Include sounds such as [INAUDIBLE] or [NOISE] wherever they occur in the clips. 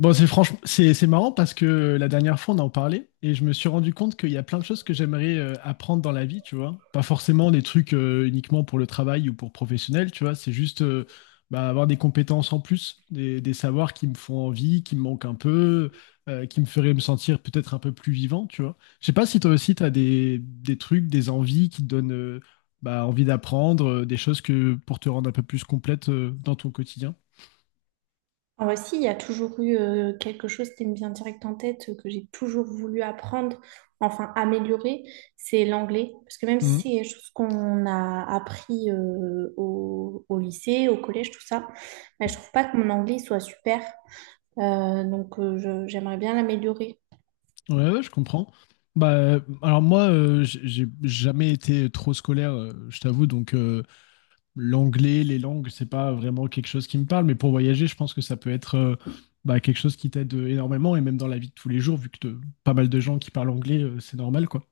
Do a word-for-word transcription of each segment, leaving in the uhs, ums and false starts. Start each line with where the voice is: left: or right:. left: Bon, c'est franchement, c'est c'est marrant parce que la dernière fois, on en parlait et je me suis rendu compte qu'il y a plein de choses que j'aimerais euh, apprendre dans la vie, tu vois. Pas forcément des trucs euh, uniquement pour le travail ou pour professionnel, tu vois. C'est juste euh, bah, avoir des compétences en plus, des, des savoirs qui me font envie, qui me manquent un peu, euh, qui me feraient me sentir peut-être un peu plus vivant, tu vois. Je sais pas si toi aussi, tu as des, des trucs, des envies qui te donnent euh, bah, envie d'apprendre, euh, des choses que pour te rendre un peu plus complète euh, dans ton quotidien.
right: En vrai, si, il y a toujours eu euh, quelque chose qui me vient direct en tête, euh, que j'ai toujours voulu apprendre, enfin améliorer, c'est l'anglais. Parce que même si
left: Mhm.
right: c'est quelque chose qu'on a appris euh, au, au lycée, au collège, tout ça, mais je trouve pas que mon anglais soit super. Euh, donc euh, je- j'aimerais bien l'améliorer.
left: Ouais, ouais, je comprends. Bah, euh, alors moi, euh, j- j'ai jamais été trop scolaire, euh, je t'avoue, donc euh, l'anglais, les langues, c'est pas vraiment quelque chose qui me parle, mais pour voyager, je pense que ça peut être euh, bah, quelque chose qui t'aide euh, énormément, et même dans la vie de tous les jours, vu que de- pas mal de gens qui parlent anglais, euh, c'est normal, quoi.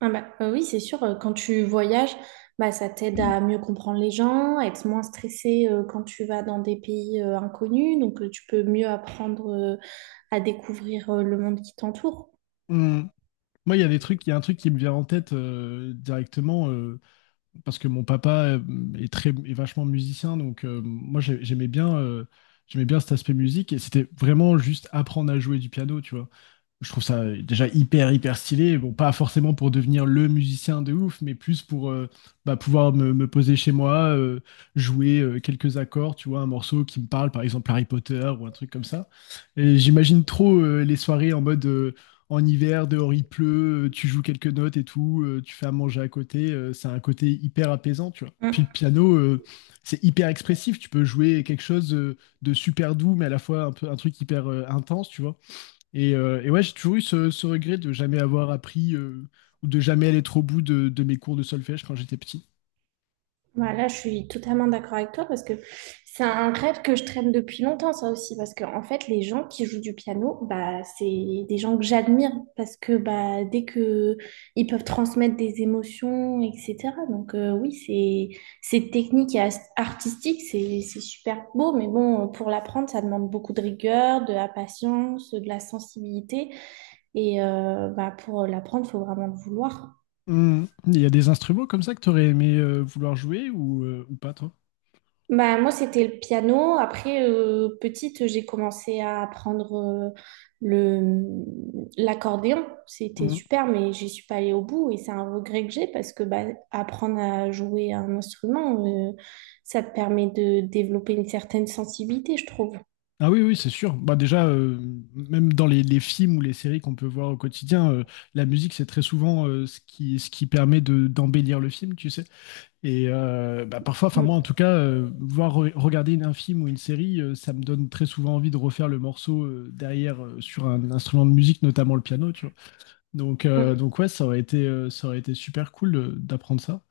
right: Ah bah, euh, oui, c'est sûr, euh, quand tu voyages, bah, ça t'aide à mieux comprendre les gens, à être moins stressé euh, quand tu vas dans des pays euh, inconnus, donc euh, tu peux mieux apprendre euh, à découvrir euh, le monde qui t'entoure.
left: Mhm. Moi, il y a des trucs, il y a un truc qui me vient en tête euh, directement. Euh, parce que mon papa euh, est très est vachement musicien, donc euh, moi j'ai- j'aimais bien euh, j'aimais bien cet aspect musique et c'était vraiment juste apprendre à jouer du piano, tu vois, je trouve ça euh, déjà hyper hyper stylé. Bon, pas forcément pour devenir le musicien de ouf, mais plus pour euh, bah, pouvoir me, me poser chez moi, euh, jouer euh, quelques accords, tu vois, un morceau qui me parle, par exemple Harry Potter ou un truc comme ça. Et j'imagine trop euh, les soirées en mode euh, en hiver, dehors il pleut, euh, tu joues quelques notes et tout, euh, tu fais à manger à côté. Euh, c'est un côté hyper apaisant, tu vois. Puis le piano, euh, c'est hyper expressif. Tu peux jouer quelque chose euh, de super doux, mais à la fois un peu un truc hyper euh, intense, tu vois. Et, euh, et ouais, j'ai toujours eu ce, ce regret de jamais avoir appris euh, ou de jamais aller trop au bout de, de mes cours de solfège quand j'étais petit.
right: Voilà, je suis totalement d'accord avec toi parce que c'est un rêve que je traîne depuis longtemps, ça aussi, parce que en fait, les gens qui jouent du piano, bah, c'est des gens que j'admire parce que bah, dès que ils peuvent transmettre des émotions, et cetera. Donc euh, oui, c'est c'est technique et as- artistique, c'est c'est super beau, mais bon, pour l'apprendre, ça demande beaucoup de rigueur, de la patience, de la sensibilité, et euh, bah, pour l'apprendre, faut vraiment le vouloir.
left: Hmm. Il y a des instruments comme ça que t'aurais aimé euh, vouloir jouer ou, euh, ou pas, toi?
right: Bah, moi, c'était le piano. Après, euh, petite, j'ai commencé à apprendre euh, le, l'accordéon. C'était
left: Mhm.
right: super, mais j'y suis pas allée au bout et c'est un regret que j'ai parce que bah, apprendre à jouer un instrument, euh, ça te permet de développer une certaine sensibilité, je trouve.
left: Ah oui, oui, c'est sûr. Bah déjà, euh, même dans les, les films ou les séries qu'on peut voir au quotidien, euh, la musique, c'est très souvent euh, ce qui, ce qui permet de, d'embellir le film, tu sais. Et euh, bah, parfois, enfin moi en
right: Mm,
left: tout cas, euh, voir re- regarder une- un film ou une série, euh, ça me donne très souvent envie de refaire le morceau euh, derrière euh, sur un instrument de musique, notamment le piano, tu vois. Donc, euh,
right: mm,
left: donc ouais, ça aurait été, euh, ça aurait été super cool euh, d'apprendre ça.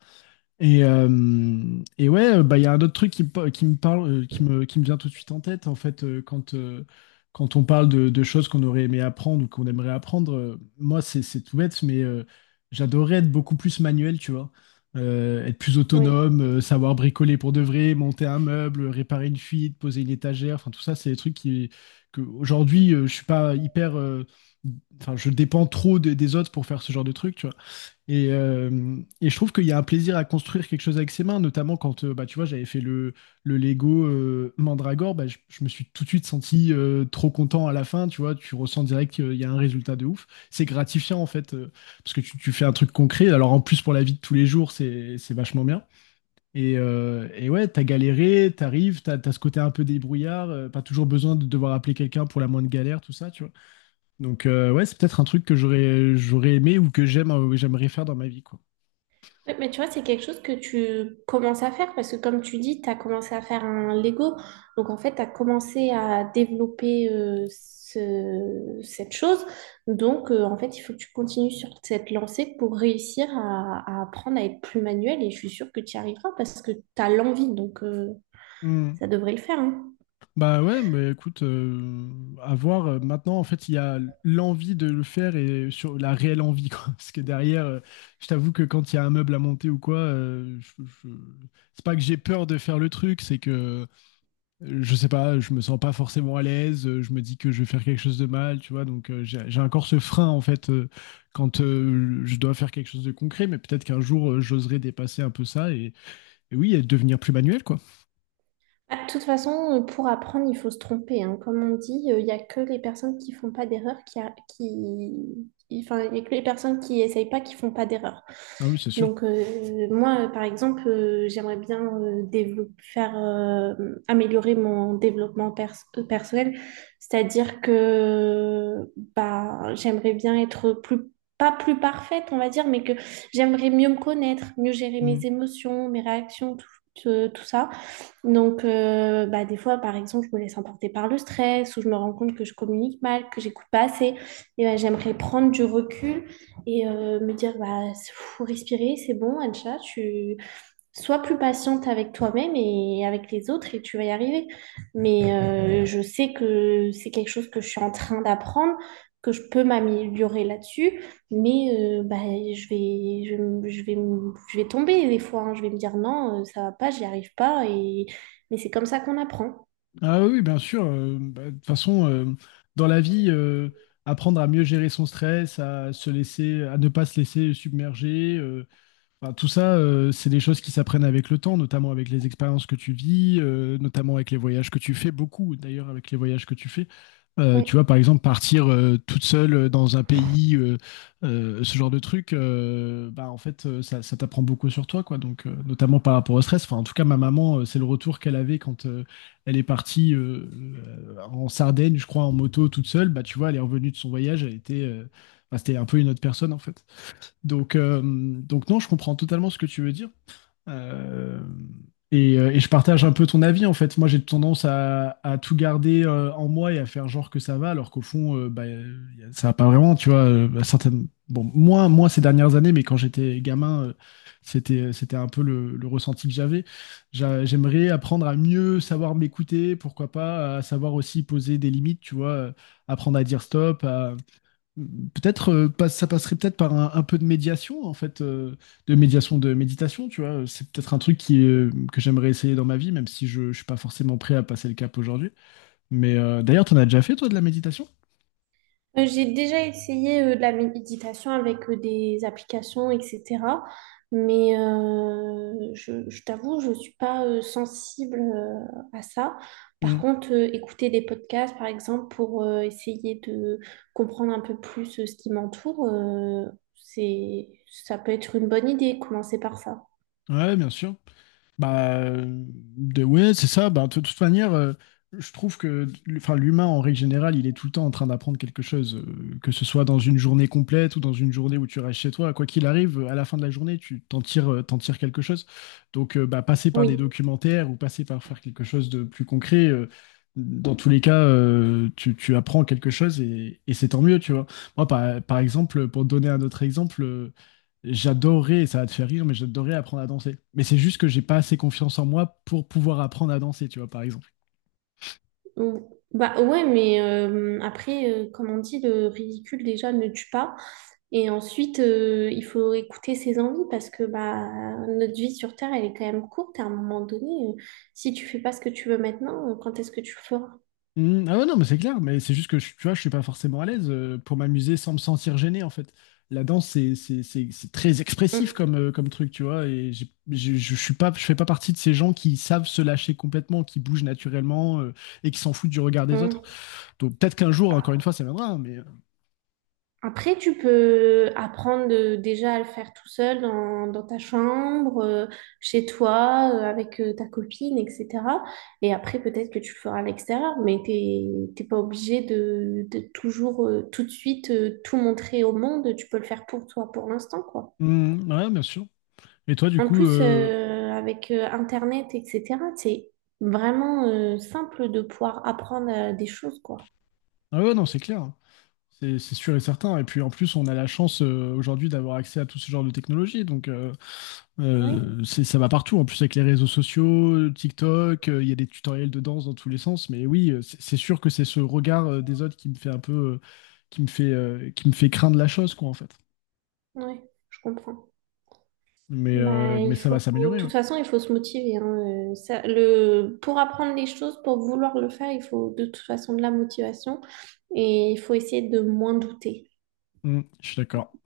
left: Et, euh, et ouais, euh, bah, il y a un autre truc qui, me pa- qui me parle, euh, qui me, qui me vient tout de suite en tête, en fait, euh, quand, euh, quand on parle de, de choses qu'on aurait aimé apprendre ou qu'on aimerait apprendre. Euh, moi, c'est, c'est tout bête, mais euh, j'adorais être beaucoup plus manuel, tu vois. Euh, être plus
right: oui.
left: autonome, euh, savoir bricoler pour de vrai, monter un meuble, réparer une fuite, poser une étagère. Enfin, tout ça, c'est des trucs qui, que aujourd'hui, euh, je suis pas hyper. euh, Enfin, je dépends trop de- des autres pour faire ce genre de trucs, tu vois. Et, euh, et je trouve qu'il y a un plaisir à construire quelque chose avec ses mains, notamment quand euh, bah, tu vois, j'avais fait le, le Lego euh, Mandragore, bah, je, je me suis tout de suite senti euh, trop content à la fin, tu vois, tu ressens direct qu'il y a un résultat de ouf. C'est gratifiant en fait, euh, parce que tu, tu fais un truc concret. Alors en plus pour la vie de tous les jours, c'est, c'est vachement bien. Et, euh, et ouais, t'as galéré, t'arrives, t'as, t'as ce côté un peu débrouillard, euh, pas toujours besoin de devoir appeler quelqu'un pour la moindre galère, tout ça, tu vois. Donc euh, ouais, c'est peut-être un truc que j'aurais, j'aurais aimé ou que j'aime, euh, j'aimerais faire dans ma vie, quoi.
right: Ouais, mais tu vois, c'est quelque chose que tu commences à faire parce que comme tu dis, tu as commencé à faire un Lego. Donc en fait, tu as commencé à développer euh, ce- cette chose. Donc euh, en fait, il faut que tu continues sur cette lancée pour réussir à, à apprendre à être plus manuel. Et je suis sûre que tu y arriveras parce que tu as l'envie. Donc euh,
left: Hmm.
right: ça devrait le faire, hein.
left: Bah ouais, mais écoute, euh, à voir. Euh, Maintenant, en fait, il y a l'envie de le faire et sur la réelle envie, quoi. [LAUGHS] Parce que derrière, euh, je t'avoue que quand il y a un meuble à monter ou quoi, euh, je- je- c'est pas que j'ai peur de faire le truc, c'est que euh, je sais pas, je me sens pas forcément à l'aise. Euh, je me dis que je vais faire quelque chose de mal, tu vois. Donc euh, j'ai j'ai encore ce frein en fait euh, quand euh, je dois faire quelque chose de concret. Mais peut-être qu'un jour euh, j'oserai dépasser un peu ça et, et oui, et devenir plus manuel, quoi.
right: Ah, de toute façon, euh, pour apprendre, il faut se tromper. Hein. Comme on dit, euh, il n'y a que les personnes qui font pas d'erreur qui, a- qui... qui- Enfin, il y a que les personnes qui essayent pas qui font pas d'erreur.
left: Ah oui, c'est sûr.
right: Donc, euh, moi, euh, par exemple, euh, j'aimerais bien euh, dévelop- faire, euh, améliorer mon développement pers- euh, personnel. C'est-à-dire que bah, j'aimerais bien être plus, pas plus parfaite, on va dire, mais que j'aimerais mieux me connaître, mieux gérer mes émotions, mes réactions, tout, tout tout ça. Donc, euh, bah, des fois, par exemple, je me laisse emporter par le stress ou je me rends compte que je communique mal, que j'écoute pas assez. Et bah, j'aimerais prendre du recul et euh, me dire, bah, faut respirer, c'est bon, Ancha, tu, sois plus patiente avec toi-même et avec les autres et tu vas y arriver. Mais euh, je sais que c'est quelque chose que je suis en train d'apprendre, que je peux m'améliorer là-dessus, mais euh, bah, je vais, je, vais- je vais, je vais tomber des fois, hein. Je vais me dire non, euh, ça va pas, j'y arrive pas, et... mais c'est comme ça qu'on apprend.
left: Ah oui, bien sûr. euh, bah, De toute façon, euh, dans la vie, euh, apprendre à mieux gérer son stress, à se laisser, à ne pas se laisser submerger, euh, enfin, tout ça, euh, c'est des choses qui s'apprennent avec le temps, notamment avec les expériences que tu vis, euh, notamment avec les voyages que tu fais, beaucoup d'ailleurs avec les voyages que tu fais. Euh,
right: Ouais.
left: tu vois, par exemple, partir euh, toute seule euh, dans un pays, euh, euh, ce genre de truc, euh, bah, en fait, euh, ça, ça t'apprend beaucoup sur toi, quoi. Donc, euh, notamment par rapport au stress. Enfin, en tout cas, ma maman, euh, c'est le retour qu'elle avait quand euh, elle est partie euh, euh, en Sardaigne, je crois, en moto toute seule. Bah, tu vois, elle est revenue de son voyage, elle était, euh, bah, c'était un peu une autre personne, en fait. Donc, euh, donc non, je comprends totalement ce que tu veux dire. Euh, et, euh, et je partage un peu ton avis, en fait. Moi, j'ai tendance à, à tout garder euh, en moi et à faire genre que ça va, alors qu'au fond, euh, bah, euh, y a- ça va pas vraiment, tu vois. Euh, bah, certaines... Bon, moins, moins ces dernières années, mais quand j'étais gamin, euh, c'était, c'était un peu le, le ressenti que j'avais. J'a- J'aimerais apprendre à mieux savoir m'écouter, pourquoi pas, à savoir aussi poser des limites, tu vois, euh, apprendre à dire stop, peut-être, euh, pas- ça passerait peut-être par un, un peu de médiation, en fait, euh, de médiation, de méditation, tu vois. C'est peut-être un truc qui, euh, que j'aimerais essayer dans ma vie, même si je ne suis pas forcément prêt à passer le cap aujourd'hui. Mais euh, d'ailleurs, tu en as déjà fait, toi, de la méditation?
right: Euh, J'ai déjà essayé euh, de la méditation avec euh, des applications, et cetera. Mais euh, je, je t'avoue, je ne suis pas euh, sensible euh, à ça. Par
left: Mm.
right: contre, euh, écouter des podcasts, par exemple, pour euh, essayer de comprendre un peu plus euh, ce qui m'entoure, euh, c'est, ça peut être une bonne idée, commencer par ça.
left: Ouais, bien sûr. Bah, euh, de, ouais, c'est ça. Bah, de toute manière, euh, je trouve que enfin, l'humain, en règle générale, il est tout le temps en train d'apprendre quelque chose, euh, que ce soit dans une journée complète ou dans une journée où tu restes chez toi. Quoi qu'il arrive, à la fin de la journée, tu t'en tires, euh, t'en tires quelque chose. Donc, euh, bah, passer par des
right: Oui.
left: documentaires ou passer par faire quelque chose de plus concret, euh, dans tous les cas, euh, tu, tu apprends quelque chose et, et c'est tant mieux, tu vois. Moi, par, par exemple, pour te donner un autre exemple, euh, j'adorais, ça va te faire rire, mais j'adorais apprendre à danser. Mais c'est juste que j'ai pas assez confiance en moi pour pouvoir apprendre à danser, tu vois, par exemple.
right: Ou- bah ouais, mais euh, après, euh, comme on dit, le ridicule déjà ne tue pas. Et ensuite, euh, il faut écouter ses envies parce que bah, notre vie sur Terre, elle est quand même courte. À un moment donné, euh, si tu fais pas ce que tu veux maintenant, euh, quand est-ce que tu le feras?
left: Hmm, ah ouais, non, mais c'est clair, mais c'est juste que, je- tu vois, je suis pas forcément à l'aise euh, pour m'amuser sans me sentir gêné, en fait. La danse, c'est c'est- c'est- c'est très expressif comme, euh, comme truc, tu vois, et j'ai- je je, suis pas, je fais pas partie de ces gens qui savent se lâcher complètement, qui bougent naturellement euh, et qui s'en foutent du regard
right: Mm,
left: des autres.
right: mm.
left: Donc peut-être qu'un jour, encore une fois, ça viendra, hein, mais... euh,
right: Après, tu peux apprendre euh, déjà à le faire tout seul dans, dans ta chambre, euh, chez toi, euh, avec euh, ta copine, et cetera. Et après, peut-être que tu le feras à l'extérieur, mais t'es, t'es pas obligé de, de toujours, euh, tout de suite, euh, tout montrer au monde. Tu peux le faire pour toi pour l'instant, quoi.
left: hmm, ouais, bien sûr. Et toi, du
right: En
left: coup...
right: plus,
left: euh,
right: euh, avec euh, Internet, et cetera, c'est vraiment euh, simple de pouvoir apprendre euh, des choses, quoi.
left: ah ouais, non, c'est clair. C'est c'est sûr et certain. Et puis en plus, on a la chance euh, aujourd'hui d'avoir accès à tout ce genre de technologie. Donc euh,
right: Oui,
left: euh, c'est- ça va partout. En plus, avec les réseaux sociaux, TikTok, euh, il y a des tutoriels de danse dans tous les sens. Mais oui, euh, c'est c'est sûr que c'est ce regard euh, des autres qui me fait un peu, euh, qui me fait, euh, qui me fait craindre la chose, quoi, en fait.
right: oui, je comprends.
left: Mais,
right: Bah,
left: euh, mais
right: il
left: ça
right: faut,
left: va
right: de
left: s'améliorer, ouais.
right: toute façon, il faut se motiver. Hein. Euh, ça- le, pour apprendre les choses, pour vouloir le faire, il faut de toute façon de la motivation et il faut essayer de moins douter.
left: Mm, je suis d'accord.